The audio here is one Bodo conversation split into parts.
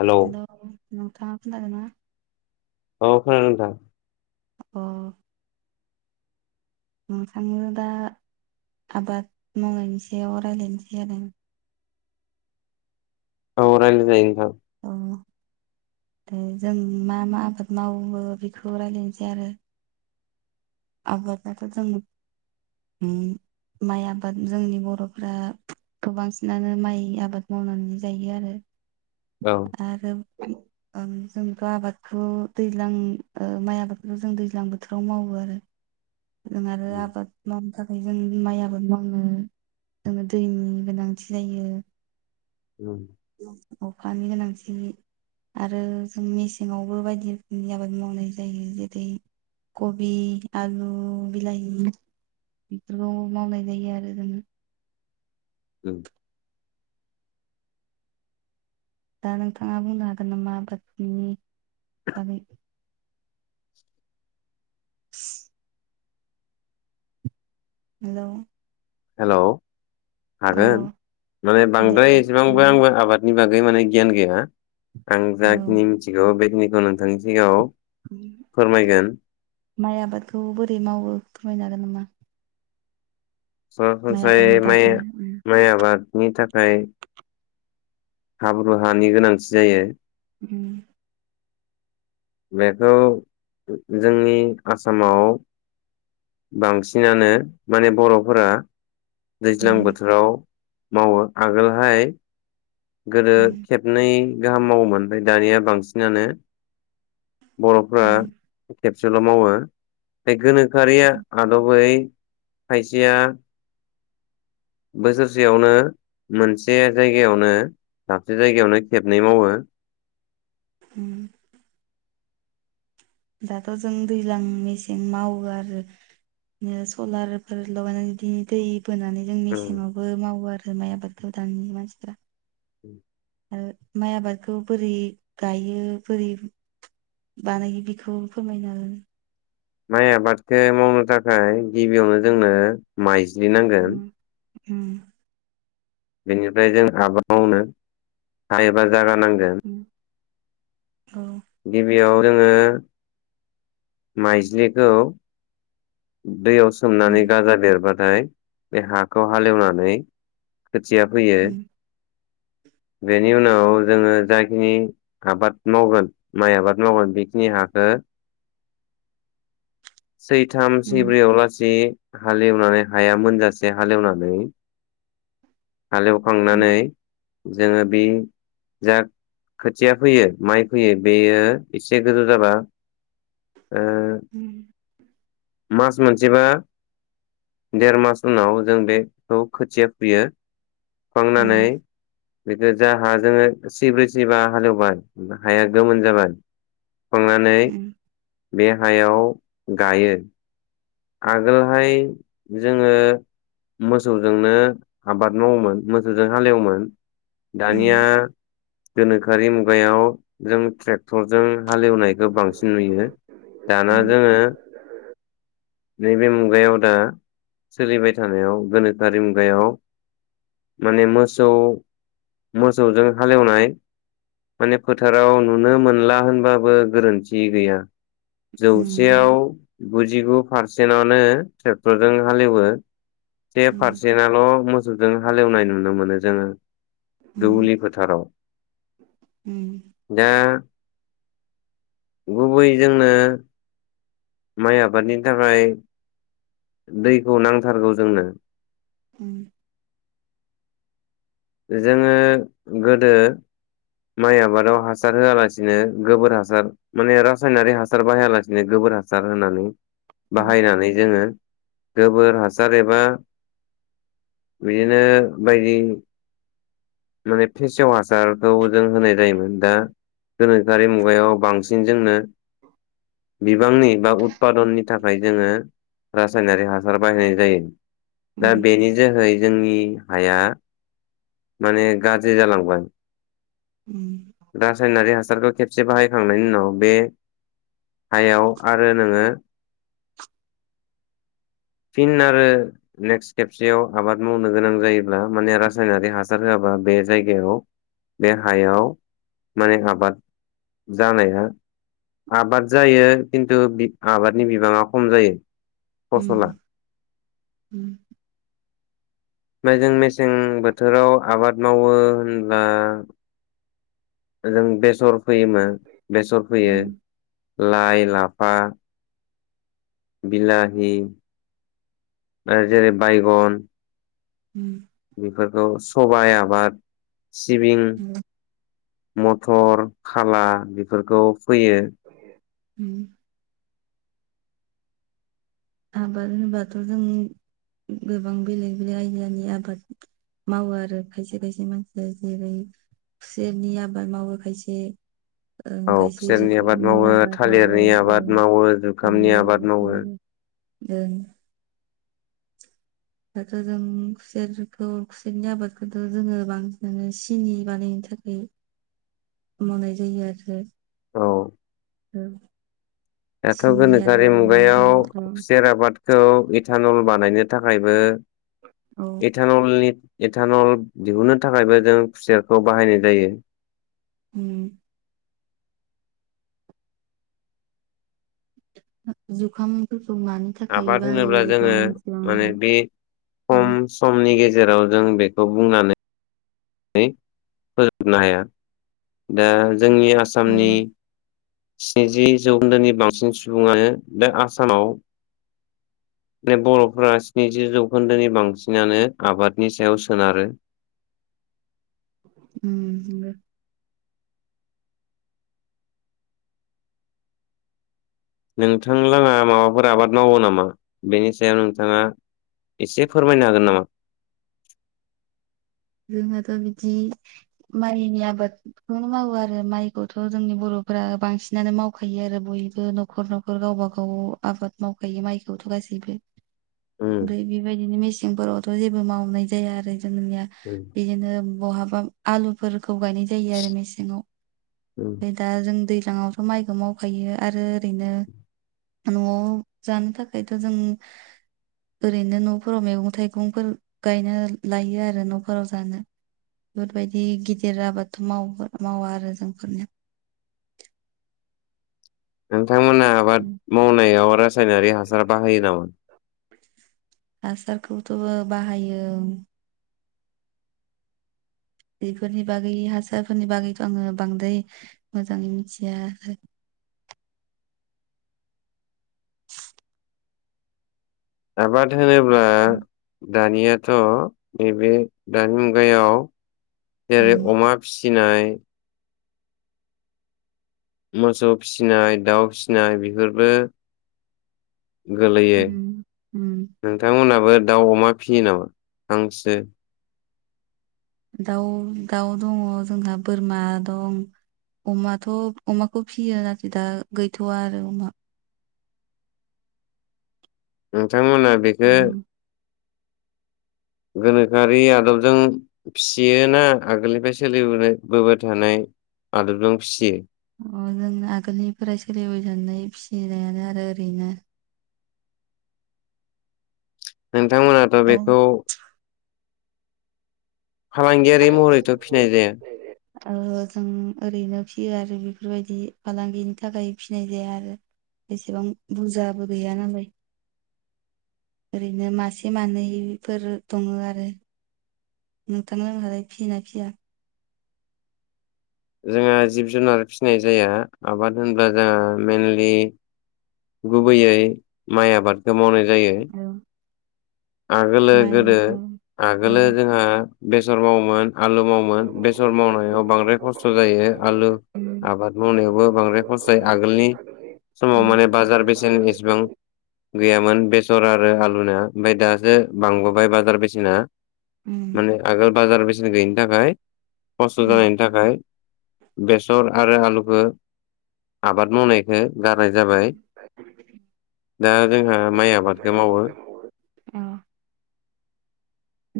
हेलौ हेल' नोंथाङा खोनादों ना? औ खोनादों नोंथां। अ। नोंथांनो दा आबाद मावनायनि सायाव रायज्लायनोसै आरो। अ रायलायजायो नोंथां। औ जों मा मा आबाद मावो बेखौ रायज्लायनोसै आरो। आबादाथ' जों माइ आबाद जोंनि बर'फोरा गोबांसिनानो माइ आबाद मावनानै जायो आरो। औ आरो [inaudible] ओं जोंथ' आबादखौ दैज्लां ओ माइ आबादखौ जों दैज्लां बोथोराव मावो आरो। जों आरो आबाद मावनो था खाय जों माइ आाबो मावो जोंनो दैनि गोनांथि जायो। ओम। अखानि गोनांथि आरो जों मेसेङावबो बायदि रोखोमनि आबाद मावनाय जायो जेरै कबि आलु बिलाहि बेफोरखौबो मावनाय जायो आरो जोङो ओं। दा नोंथाङा बुंनो हागोन नामा आबादनि बागै [inaudible] हेल'। हेलौ हागोन माने दे बांद्राय उम एसेबांबो आंबो आबादनि बागै माने गियान गैया आं औ जाखिनि मिथिगौ बेखिनिखौ नोंथांनि सिगाङाव फोरमायगोन माइ आबादखौ बोरै मावो फोरमायनो हागोन नामा। माइ सरासनस्रायै आबादनि माइया बागै उम माइ आबादनि थाखाय। हाब्रु हानि गोनांथि जायो उम। बेखौ ओ जोंनि आसामाव बांसिनानो माने बर'फोरा दैज्लां उम बोथोराव मावो आगोलहाय गोदो उम खेबनै गाहाम मावोमोन ओमफ्राय दानिया बांसिनानो बर'फ्रा खेबसेल' मावो बे गोनोखोआरिया उम आदबै खायसेया बोसोरसेयावनो मोनसे जायगायावनो दाबसे जायगायावनो खेबनै मावो [inaudible] उम। दाथ' जों दैज्लां मेसें मावो आरो। इदिनो सलारफोर लगायनानै बिदि दै बोनानै जों मेसेङावबो मावो आरो माइ आबादखौ दानि मानसिफ्रा [inaudible] आरो माइ आबादखौ बोरै गायो बोरै बानायो बेखौ फोरमायना हो माइ आबादखौ मावनो थाखाय गिबियावनो जोंनो माइज्लि नांगोन उम उम। बेनिफ्राय जों आबाद मावनो हायोबा जागा नांगोन। उम औ गिबियाव जोङो माइज्लिखौ दैयाव सोमनानै उम गाजा बेरबाथाय बे हाखौ हालेवनानै खोथिया फैयो उम बेनि उनाव जोङो जाखिनि आबाद मावगोन माइ आबाद मावगोन बेखिनि हाखौ सैथाम उम सैब्रैयावलासि हालेवनानै हाया मोनजासे हालेवनानै उम हालेवखांनानै जोङो बे जा खोथिया फोयो माइ फोयो बेयो एसे गोजौ जाबा ओ उम। मास मोनसेबा देरमास उनाव जों बेखौ खोथिया फुयो खांनानै उम बेखौ जा हा जोङो सैब्रै सैबा हालेवबबाय हाया गोमोन जाबाय खांनानै उम उम बे हायाव गायो। आगोलहाय जोङो मोसौजोंनो आबाद मावोमोन मोसौजों हालेवोमोन उम दानिया गोनोखोआरि मुगायाव जों ट्रेक्टरजों हालेवनायखौ बांसिन नुयो दाना उम जोङो नैबे मुगायाव दा सोलिबाय थानायाव गोनोखोआरि मुगायाव माने मोसौ मोसौजों हालेवनाय माने फोथाराव नुनो मोनला होनबाबो गोरोन्थि गैया। उम जौसेयाव गुजिगु पारसेन्टानो ट्रेक्टरजों हालेवो। से पारसेनाल' मोसौजों हालेवनाय नुनो मोनो जोङो उम दुब्लि फोथाराव। दा गुबै जोंनो माइ आबादनि थाखाय दैखौ नांथारगौ जोंनो। उम जोङो गोदो माइ आबादाव हासार होआलासिनो गोबोर हासार माने रासायनारि हासार बाहायालासिनो गो बोर हासार होनानै औ बाहायनानै जोङो गोबोर हासार एबा बिदिनो बायदि माने फेसेव हा सारखौ जों होनाय जायोमोन दा गोनोखोआरि मुगायाव बांसिन जोंनो [inaudible] बिबांनि बा उतपादननि थाखाय जोङो रासायनारि हासार बाहायनाय जायो। दा उम बेनि जोहै जोंनि हाया माने गाज्रि जालांबाय। उम रासायनारि हासारखौ खेबसे बाहायखांनायनि उनाव बे हायाव आरो नोङो [inaudible] फिन आरो नेक्स्ट खेबसेयाव आबाद मावनो गोनां जायोब्ला माने रासायनारि हासार होआ बा बे जायगायाव बे हायाव माने आबाद जानाया आबाद जायो खिन्थु बिब आबादनि बिबाङा खम जायो। उम फसला जों मेसें बोथोराव आबाद मावो होनब्ला जों बेस सर फैयोमो बेसर फोयो उम लाइ लाफा बिलाहि आर जेरै बायगन उम बेफोरखौ सबाय आबाद सिबिं उम मट टर खाला बेफोरखौ फैयो। उम आबाद होमबाथ' जों गोबां बेलेग बेलेग आयदानि आबाद मावो आरो खायसे खायसे मानसया जेरै खुसेरनि आबाद मावो खायसे ओं औ खायसे खुसेरनि आबाद जुखामनि मावो आबाद मावो थालिरनि ओं आबाद मावो जुखामनि थालिर आबाद मावो। ओं दाथ' जों खुसेरखौ खुसेरनि आबादखौथ' जोङो बांसिनानो सिनि बानायनो थाखाय मावनाय जायो आरो। औ उ दाथ' गोनोखोआरि मुगायाव मानिखौ खुसेर आबादखौ इथानल बानायनो थाखायबो औ इथानलनि एटानल दिहुनो थाखायबो जों खुसेरखौ बाहायनाय जायो। उम। जुखाम आबाद होनोब्ला जोङो मिथिबाङा माने आरो बे औ खम समनि गेजे राव जों बेखौ बुंनानै नै- फोजोबनो हाया दा जोंनि औ आसामनि स्निजि जौखोन्दोनि बांसिन सुबुङानो बे आसामाव बे बर'फोरा स्निजि जौखोन्दोनि बांसिनानो आबादनि सायाव सोनारो। [unintelligible] नोंथांलाङा माबाफोर आबाद मावो नामा बेनि सायाव नोंथाङा एसे फोरमायनो हागोन नामा? जोंहाथ' बिदि माइनि आबादखौनो मावो आरो माइखौथ' जोंनि बर'फोर रा- बांसिनानो मावखायो आरो बयबो न'खर न'खर गावबा गाव आबाद मावखायो माइखौथ' गासैबो उम ओमफ्राय बेबायदिनो मेसेंफोरावथ' जेबो मावनाय जाया आरो जोंनिया। उम बिदिनो बहाबा आलुफोर खौ गायनाय जायो आरो मेसेंआव उम फ्राय दा जों दै सिगाङावथ' माइखौ मावखायो आरो ओरैनो न'आव जानो थाखायथ' जों ओरैनो न'फोराव मैगं थाइगंफोर गायनो लायो आरो न' फोराव जानो बेफोरबायदि गिदिर आबादथ' माव मावा आरो जोंफोरनिया। [inaudible] नोंथांमोना आबाद उम मावनायाव रासायनारि हासार बाहायो नामा? हासारखौथ' बाहायो। बेफोरनि बागै हासारफोरनि बागैथ' आङो बांद्राय मोजाङै मिथिया। [inaudible] आबाद होनोब्ला दानियाथ' नैबे दानि मुगायाव जेरै उम अमा फि नाय मोसौ फिसिनाय दाउ फिसिनाय बेफोरबो गोलैयो उम उम नोंथांमोनाबो दाउ अमा फियो नामा हांसो? दाउ दाउ दङ जोंहा बोरमा दं। अमाथ' अमाखौ फियो आरोखि दा गैथ'वा आरो अमा। नोंथांमोना बेखौ उम गोनोखोआरि आदबजों फियोना आगोलनिफ्राय सोलिबोबाय थानाय आदबजों फिसियो? अ जों आगोलनिफ्राय सोलिबाय थानाय फिसिनायानो आरो ओरैनो। नोंथांमोनाथ' बेखौ फालांगियारि महरैथ' फिनाय जाया? ओ जों ओरैनो फियो आरो बेफोरबायदि फालांगिनि थाखाय फिनाय जाया आरो। बेसेबां बुरजाबो गैया नालाय। ओरैनो मासे मानैफोर दङो आरो। नोंथां मोनहालाय फियो ना फिया? जोंहा जिब जुनार फिसिनाय जाया आबाद होनब्ला जोंहा मेनलि गुबैयै माइ आबादखौ मावनाय जायो। औ आगोलो माइ गोदो औ औ आगोलो जोंहा बेसर मावोमोन। आलु मावोन बेसर मावनायाव बांद्राय खस्थ' जायो आलु उम आबाद मावनायावबो बांद्राय खरसाय आगोलनि समाव उम माने बाजार बेसेन इसिबां गैयामोन बेसर आरो आलुना। ओमफ्राय दासो बांबोबाय बाजार बेसेना उम माने आगोल बाजार बेसेन गैयिनि थाखाय खस्थ' उम जानायनि थाखाय बेसर आरो आलुखौ आबाद मावनायखौ गारनाय जाबाय दा जोंहा माइ आबादखौ मावो। औ।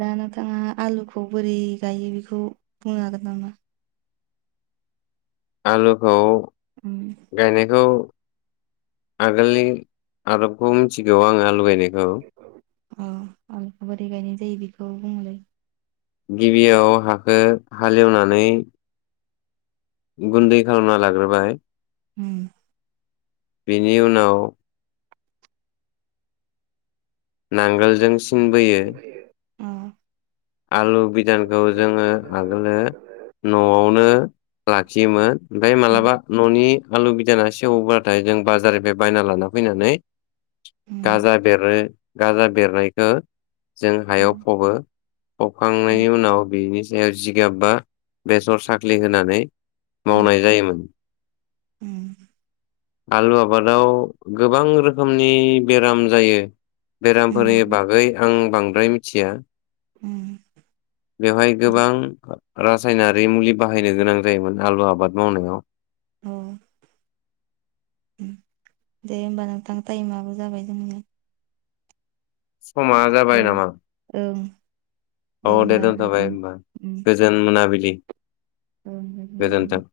दा नोंथाङा आलुखौ बोरै गायो बेखौ बुंनो हागोन नामा? आलुखौ उम गायनायखौ आगोलनि आदबखौ मिथिगौ आंङो आलु गायनायखौ। अ- आलुखौ बोरै गायनाय जायो बेखौ बुङोलै गिबियाव हाखो हालेवनानै गुन्दै खालामना लाग्रोबाय उ- बिनि उनाव नांगोलजों सिनबोयो अ आलु बिदानखौ जोङो आगोलो न'आवनो लाखियोमोन ओमफ्राय उम मालाबा न'नि आलु बिदाना सेवोबब्लाथाय जों बाजारनिफ्राय बायना लाना फैनानै उम गाजा बेरो गाजा बेरनायखौ जों हायाव उम फबो उम हखांनायनि उनाव बिनि सायाव जिगाब बा बेसर साख्रि होनानै मावनाय जायोमोन उ- आलु आबादाव गोबां रोखोमनि बेराम जायो बेरामफोरनि उम बागै आं बांद्राय मिथिया उम बेवहाय दे गोबां- रासायनारि मुलि बाहायनो गोनां जायोमोन आलु आबाद मावनायाव औ- दे- होमबा नोंथां टाइमाबो जाबाय जोंन समा जाबाय नामा ओं औ- दे- होमबा दोनथ'बाय उम होनबा गोजोन मोनाबिलि आ गोजोन्थों। [unintelligible]